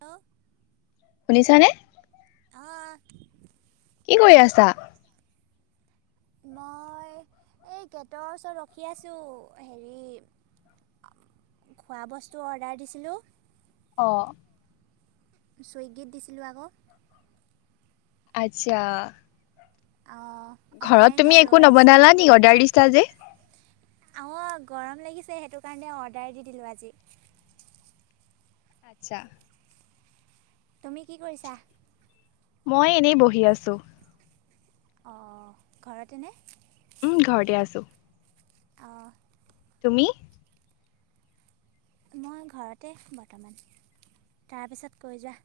Hello শুনিছা নে অঁ কি কৰি আছা। মই এই গেটৰ ওচৰত ৰখি আছো হেৰি খোৱা বস্তু অৰ্ডাৰ দিছিলোঁ অ ছুইগীত দিছিলোঁ আক। আচ্ছা। অঁ অহাই ঘৰত নাই তুমি একো ৰৈ আছোঁ নবনালা নেকি অৰ্ডাৰ দিছা যে অৱ গৰম লাগিছে সেইটো কাৰণে অৰ্ডাৰ দি দিলোঁ আজি আচ্ছা তুমি কি কৰিছা? মই এনেই বহি আছো। অ' ঘৰতেনে? উম ঘৰতে আছো। অহ। তুমি মই ঘৰতে বৰ্তমান, তাৰপিছত কৈ যোৱা।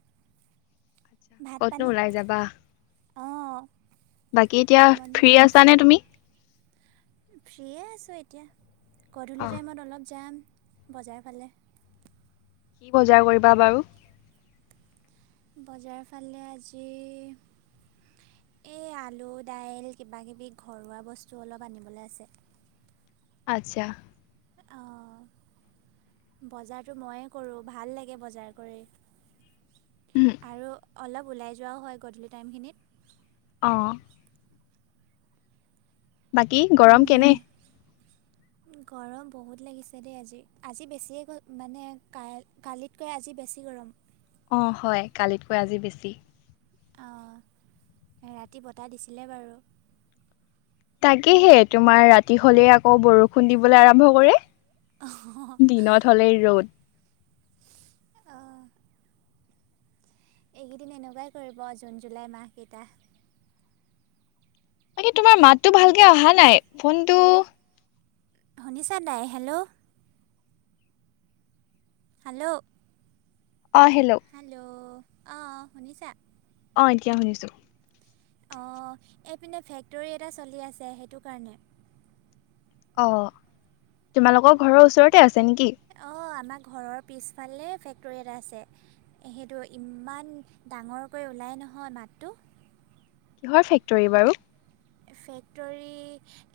ভাত ক'তনো পানী ওলাই যাবা! অঁ বাকী এতিয়া আমনি ফ্ৰী আছা নে তুমি? ফ্ৰিএ আছো এতিয়া গধূলি অ', টাইমত অলপ যাম। বজাৰ ফালে কি বজাৰ কৰিবা বাৰু? বজাৰ ফালে আজি এই আলু দাইল কিবা কিবি ঘৰুৱা বস্তু অলপ আনিবলৈ আছে। আচ্ছা। অঁ বজাৰটো ময়ে কৰো ভাল লাগে বজাৰ কৰি উম, আৰু অলপ ওলাই যোৱাও হয় গধূলি টাইমখিনিত অ' বাকী গৰম তুমি কেনে? গৰম বহুত লাগিছে দেই আজি। আজি বেছিয়ে মানে ক কালিতকৈ আজি বেছি। গৰম অ' হয়। কালিতকৈ আজি বেছি। অ ৰাতি বতাহ দিছিলে বাৰু। তাকেহে তোমাৰ ৰাতি হলেই আকৌ বৰষুণ দিবলৈ আৰম্ভ কৰে। দিনত হ'লেই ৰ'দ। অহ। এইকেইদিন এনেকুৱাই কৰিব জুন জুলাই মাহকেইটা। বাকি তোমাৰ মাতটো ভালকে অহা নাই ফোনটো। শুনিছা নাই হেল্ল'। হেল্ল'। অহ হেল্লো। আহ শুনিছা। অঁ এতিয়া শুনিছোঁ। অ' এইপিনে ফেক্টৰী এটা চলি আছে। সেইটো কাৰণে অ' তোমালোকৰ ঘৰৰ ওচৰতে আছে নেকি? অঁ আমাৰ ঘৰৰ পিছফালে ফেক্টৰী এটা আছে। সেইটো ইমান ডাঙৰকৈ ওলাই ন নহয় মাতটো কিহৰ ফেক্টৰী বাৰু? ফেক্টৰী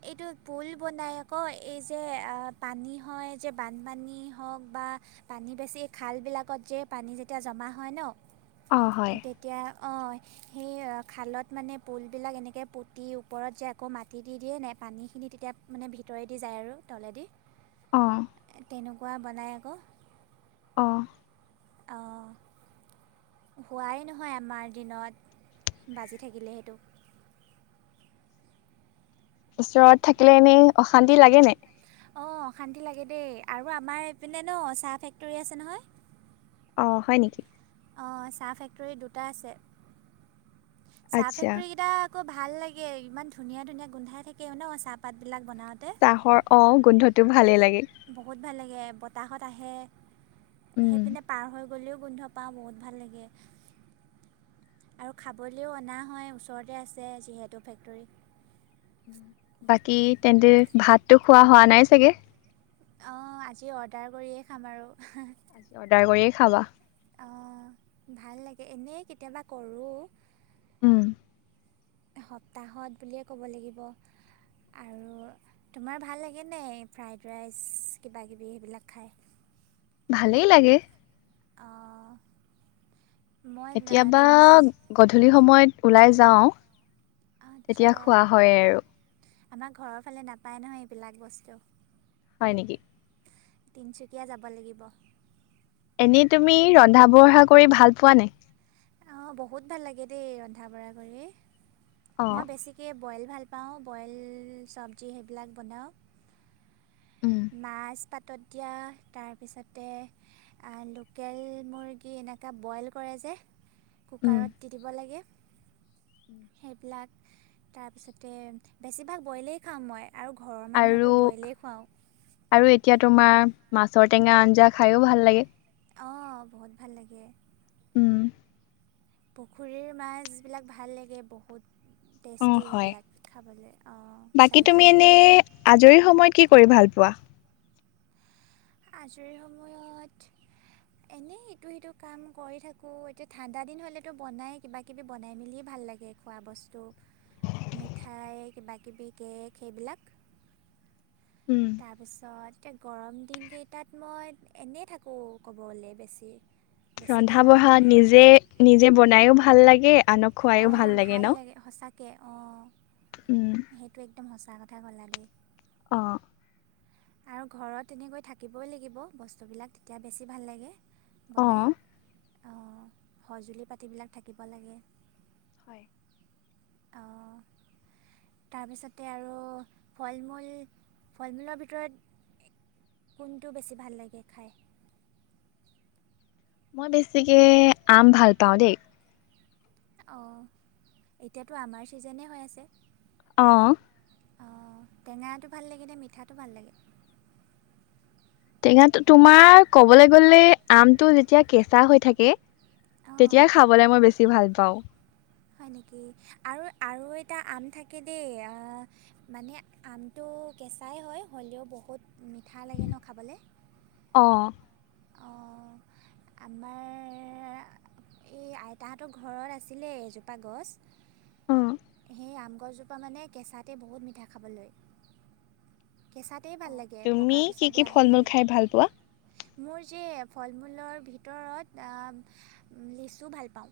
এইটো পুল বনাই আকৌ এই যে পানী হয়। বানপানী হাওক বা পানী বেছি খালবিলাক যে পানী যেতিয়া জামা হয় ন। অ হয় তেতিয়া অ' সেই খালত মানে পুল বিলাক এনেকে পুট মাটিৰ ওপৰত যে আকৌ মাটি দি দিয়ে নে পানীখিনি তেতিয়া মানে ভিতৰেদি যায় আৰু তলেদি অ' তেনেকুৱা বনাই আকৌ অ' অহ। হোৱাই নহয় আমাৰ দিনত বাজি থাকিলে সেইটো। [inaudible] ওচৰত থাকিলে এনেই অশান্তি লাগে নাই। অ অ শান্তি লাগে দেই আৰু আমাৰ এইপিনে ন চাহ ফেক্টৰী আছে নহয়। অঁ হয় নেকি? অ চাহ ফেক্টৰী দুটা আছে চাহ আচ্ছা ফেক্টৰী কেইটা। ভাল লাগে ইমান ধুনীয়া ধুনীয়া গোন্ধাই থাকে ন চাহপাত বিলাক। চাহৰ অ গোন্ধটো ভালে লাগে। বহুত ভাল লাগে বতাহত আহে। উম সেইপিনে পাৰ হৈ গ'লেও গোন্ধ পাওঁ বহুত ভাল লাগে আৰু খাবলৈও অনা হয় ওচৰতে আছে যিহেতু ফেক্টৰী। বাকী তেন্তে ভাতটো খোৱা হোৱা নাই চাগে? অঁ আজি অৰ্ডাৰ কৰিয়ে খাম বাৰু। আজি অৰ্ডাৰ কৰিয়ে খাবা। অ ভাল লাগে এনেই কেতিয়াবা কৰোঁ উম্। সপ্তাহত বুলিয়ে ক'ব লাগিব। আৰু তোমাৰ ভাল লাগেনে ফ্ৰাইড ৰাইচ কিবা কিবি সেইবিলাক খায়। ভালেই লাগে। অঁ মই ন- কেতিয়াবা তিনি গধূলি সময়ত ওলাই যাওঁ। আচ্ছা তেতিয়া খোৱা হয়ে আৰু। আমাৰ ঘৰৰ ফালে নাপায় নহয় এইবিলাক বস্তু। হয় নেকি? তিনিচুকীয়া যাব লাগিব। এনেই তুমি ৰন্ধা বঢ়া কৰি ভাল পোৱা নে। অঁ বহুত ভাল লাগে দেই ৰন্ধা বঢ়া কৰি অ মই বেছিকৈ। বইল ভাল পাওঁ বইল চবজি সেইবিলাক বনাওঁ। উম মাছ। পাতত দিয়া তাৰ পিছতে লোকেল মুৰ্গীৰ এনেকা বইলকৰে। যে উম কুকাৰত দি দিব লাগে সেইবিলাক তাৰপিছতে বেছিভাগ বইলেই খাওঁ মই আৰু ঘৰৰ আৰু মানুহকো বইলেই খুৱাওঁ আৰু এতিয়া তোমাৰ মাছৰ টেঙা আঞ্জা খাইো ভাল লাগে অঁ বহুত ভাল লাগে। উম। পুখুৰীৰ মাছবিলাক ভাল লাগে বহুত অ টেষ্টি হয় সেইবিলাক খাবলৈ অঁ বাকী তুমি এনে চালানীবিলাক আজৰি সময়ত কি কৰিবা ভাল পোৱা। আজৰি সময়ত। এনেই ইটো সিটো কাম কৰি থাকো এতিয়া ঠাণ্ডা দিন হলেতো বনাই কিবা কিবি বনাই মেলি ভাল। ভাল লাগে খোৱা বস্তু। মিঠাই কিবাকিবি কেক সেইবিলাক। উম, তাৰপিছত গৰম দিনকেইটাত মই এনেই থাকোঁ ক'বলে বেছি। বেছিভাগ ৰন্ধা সময় বঢ়া এনেই আৰু নিজে নিজে বনাইো ভাল লাগে। আনক খুৱাইও অঁ ভাল ন? লাগে সঁচাকে অঁ উম, সেইটো একদম সঁচা কথা। কঠা গলালি [unintelligible] আহঁ। আৰু ঘৰত তেনেকৈ থাকিবই লাগিব বস্তুবিলাক তেতিয়া বেছি ভাল লাগে হয়। বনাই সঁজুলি পাতিবিলাক থাকিব লাগে। হয়। অঁ। তাৰপিছতে আৰু ফল মূল আৰু ফল মূল। ত কোনটো বেছি ভাল লাগে খাই মই বেছিকে আম ভাল পাওঁ দেই অঁ এতিয়াতো আমাৰ ছিজনেই হৈ আছে আহঁ অঁ টেঙাটো ভাল লাগে নে মিঠাটো ভাল লাগে টেঙা তোমাৰ কবলৈ গলে আমটো যেতিয়া কেঁচা হৈ থাকে অঁ তেতিয়াই খাবলে মই বেছি ভাল পাওঁ হয় নেকি আৰু আৰু এটা আম থাকে দেই অ মানে আমটো কেঁচাই হয় হলেও বহুত মিঠা লাগে নহ খাবলে। অঁ, [unintelligible] [inaudible] আমাৰ এই আইতাঁহতৰ ঘৰত আছিলেই এজোপা গছ অঁ। সেই আম গছজোপা মানে কেঁচাতে বহুত মিঠা খাবলৈ কেঁচাতেই ভাল লাগে তুমি পকাৰ কি পিছত কি বেয়াহে ফল মূল লাগে খাই ভাল পোৱা? মোৰ যে ফল মূলৰ ভিতৰত লিচু ভাল পাওঁ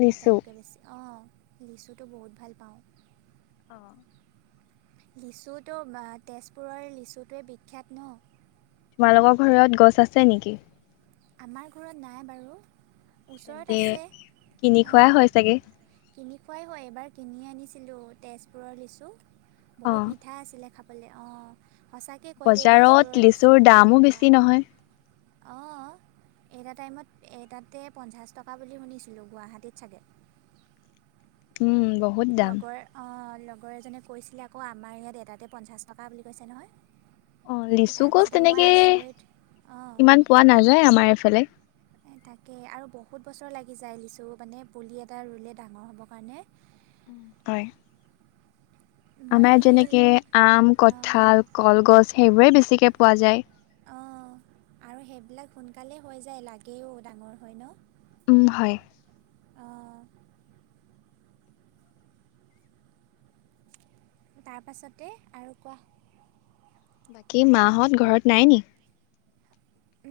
লিচু, বেছি অঁ লিচুটো বহুত ভাল পাওঁ অঁ। লিচুটো তেজপুৰৰ লিচুটোৱে বিখ্যাত ন তোমালোকৰ ঘৰত গছ আছে নেকি! আমাৰ ঘৰত নাই বাৰু ওচৰত তেন্তে আছে কিনি খোৱাাই হয় চাগে হয় হয় এবাৰ কিনি আনিছিলোঁ তেজপুৰৰ লিচু বহুত অ', মিঠা আছিলে খাব বোলে অঁ সঁচাকে কয় দেই বজাৰত তেজপুৰৰ লিচুৰ লিচুবিলাক দামো মিঠা বেছি নহয়। অঁ এটা টাইমত এটাাতে পঞ্চাছ টকা বুলি শুনিছিলোঁ গুৱাহাটীত চাগে [unintelligible] বহুত দাম। লগৰ অ লগৰ এজনে কৈছিলে আকৌ আমাৰ ইয়াত এটাতে পঞ্চাছ টকা বুলি কৈছে নহয়। অঁ লিচু গছ তাৰপিছতে মই তেনেকে আচৰিত অঁ ইমান পোৱা নাযায় আমাৰ এইফালে। তাকে আৰু বহুত বছৰ লাগি যায় লিছোঁ মানে পুলি এটা ৰুলে ডাঙৰ হ'বৰ কাৰণে। হয়। মই আমাৰ সেই যেনেকে আম অঁ কঠাল কলগছ সেইবোৰে বেছিকে পোৱা যায়। অ আৰু সেইবিলাক সোনকালেই হৈ যায়, লাগেও ডাঙৰ হয় ন? উম হয়। অঁ তাৰপাছতে আৰু কোৱা। বাকী মাহঁত ঘৰত নাই নি?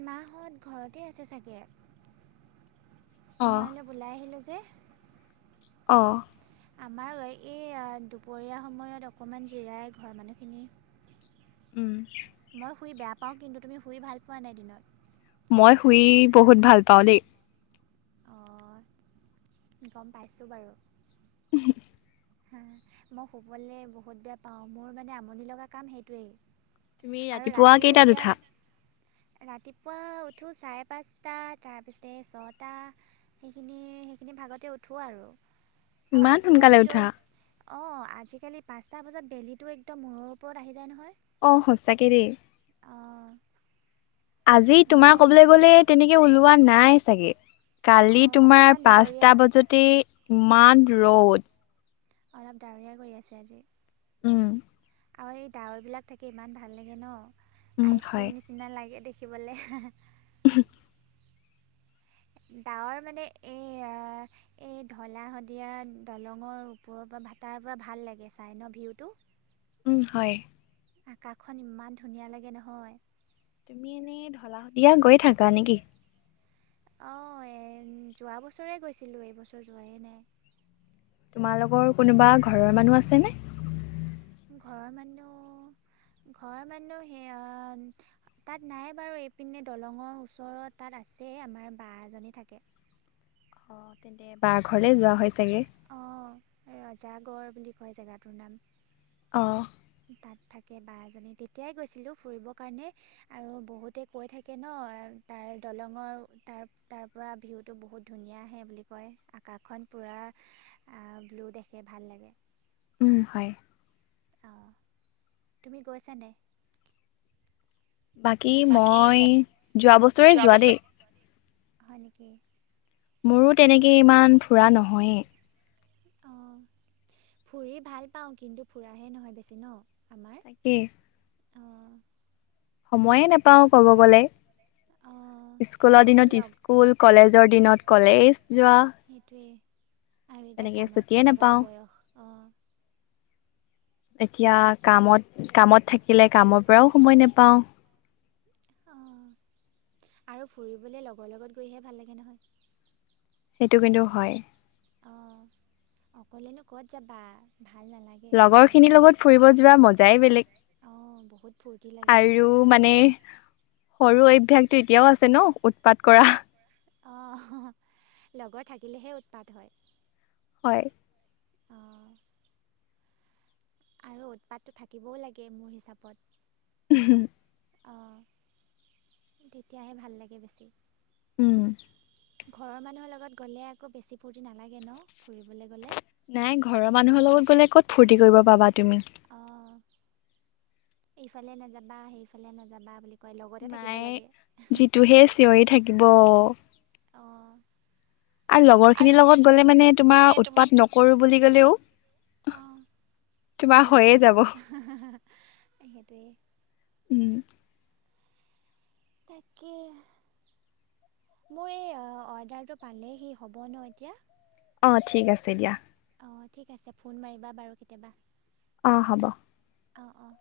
মাহঁত ঘৰতে আছে চাগে? মই অ', অলপ ওলাই আহিলো যে। অ আমাৰ এই দুপৰীয়াৰ সময়ত অকণমান জিৰাই ঘৰৰ মানুহখিনি উম মই শুই বেয়া পাওঁ কিন্তু তুমি শুই ভাল পোৱা নাই দিনত মই শুই বহুত ভাল পাওঁ দেই অঁ গম পাইছোঁ বাৰু উ হা মই শুবলৈ বহুত বেয়া পাওঁ মোৰ মানে আমনি লগা কাম সেইটোৱেই তুমি আৰু ৰাতিপুৱা ৰাতি কেইটাত যেতিয়া উঠা ৰাতিপুৱা উঠো চাৰে পাঁচটা তাৰপিছতে ছটা সেইখিনি আ সেইখিনি ভাগতে উঠোঁ আৰু ইমান সোনকালে উঠা অ আজিকালি পাঁচটা বজাত বেলিটো একদম মূৰৰ ওপৰত আহি যা ই নহয় অ', সঁচাকে দেই। অ। আজি তোমাৰ কবলৈ গ'লে তেনেকে ওলোৱা নাই চাগে। কালি অঁ অকণমান তোমাৰ পাঁচটা ডাৱৰীয়া বজাতে ইমান ৰ'দ অলপ ডাৱৰীয়া কৰি আছে আজি। উম। আৰু এই ডাৱৰবিলাক থাকে ইমান ভাল লাগে ন? উম আইচক্ৰীম নিচিনা লাগে দেখি। বলে হে হে উ [unintelligible] ডাৱৰ মানে এই এই ঢলা শদিয়া দলঙৰ ওপৰৰ পৰা তাৰ পৰা ভাল লাগে চাই ন ভিউটো? উম হয়। আকাশখন ইমান ধুনীয়া লাগে নহয়। তুমি এনেই ঢলা শদিয়া গৈ থাকা নেকি? অ এ যোৱা বছৰে গৈছিলো এইবছৰ যোৱাই নাই। তোমালোকৰ কোনোবা ঘৰৰ মানুহ আছেনে? ঘৰৰ মানুহ ঘৰ মানুহ সেই তাত নাই বাৰু এইপিনে দলঙৰ ওচৰত তাত আছে। ছে আমাৰ বা এজনী থাকে। [inaudible] অ তেন্তে বা ঘৰলে যোৱা হয়? চাগে অ ৰজাগড় বুলি কয় জেগাটোৰ নাম। অ। তাত থাকে বা এজনী তেতিয়াই গৈছিলো ফুৰিব কাৰণে। আৰু বহুতে কৈ থাকে ন হয় তাৰ দলঙৰ তাৰ তাৰ পৰা ভিউটো বহুত ধুনীয়া আহে বুলি কয় আকাশখন। পুৰা ব্লু দেখে ভাল লাগে। উম হয়। অ তুমি গৈছানে বাকী মই যোৱা বছৰে যোৱা দেই হয় নেকি মোৰো তেনেকে ইমান ফুৰা নহয়েই অঁ ফুৰি ভাল পাওঁ কিন্তু ফুৰাহে নহয় বেছি ন আমাৰ তাকে অঁ সময়ে নাপাওঁ কব গলে অঁ স্কুলৰ আৰু দিনত লগ স্কুল কলেজৰ দিনত কলেজ যোৱা সেইটোৱেই আৰু এতিয়া তেনেকে ছুটিয়ে কামত লগাৰ নাপাওঁ বয়স অ এতিয়া কামত-কামত থাকিলে কামৰ পৰাও সময় নেপাওঁ অঁ আৰু ফুৰিবলৈ লগৰ লগত গৈহে ভাল লাগে নহয় সেইটো কিন্তু হয়। অ অকলেনো ক'ত যাবা ভাল নালাগে তেনেকৈ লগৰখিনিৰ লগত ফুৰিব যোৱা মজাই বেলেগ। অঁ বহুত ফূৰ্তি লাগে আৰু মানে সৰু অভ্যাসটো এতিয়াও আছে ন উৎপাত কৰা। অ লগৰ থাকিলেহে উৎপাত হয়। হয় অঁ আৰু উৎপাতটো থাকিবও লাগে মোৰ হিচাপত হম অঁ তেতিয়াহে ভাল লাগে বেছি উম ঘৰৰ মানুহৰ লগত গ'লে আকৌ বেছি ফূৰ্তি নালাগে ন ফুৰিবলৈ গ'লে নাই ঘৰৰ মানুহৰ লগত গ'লে ক'ত ফূৰ্তি কৰিব পাবা তুমি অঁ এইফালে নাযাবা সেইফালে নাযাবা বুলি ক নাই যিটোহে চিঞৰি থাকিব অঁ আৰু লগৰখিনিৰ লগত গ'লে মানে তোমাৰ উৎপাত নকৰো বুলি ক'লেও ‌ অ তোমাৰ হৈ যায় হৈয়ে যাব হা হা হা সেইটোৱেই উম তাকে মোৰ এই অৰ্ডাৰটো পালেহি হ'ব ন এতিয়া অঁ ঠিক আছে দিয়া অঁ ঠিক আছে ফোন মাৰিবা বাৰু কেতিয়াবা অঁ হ'ব অঁ-অঁ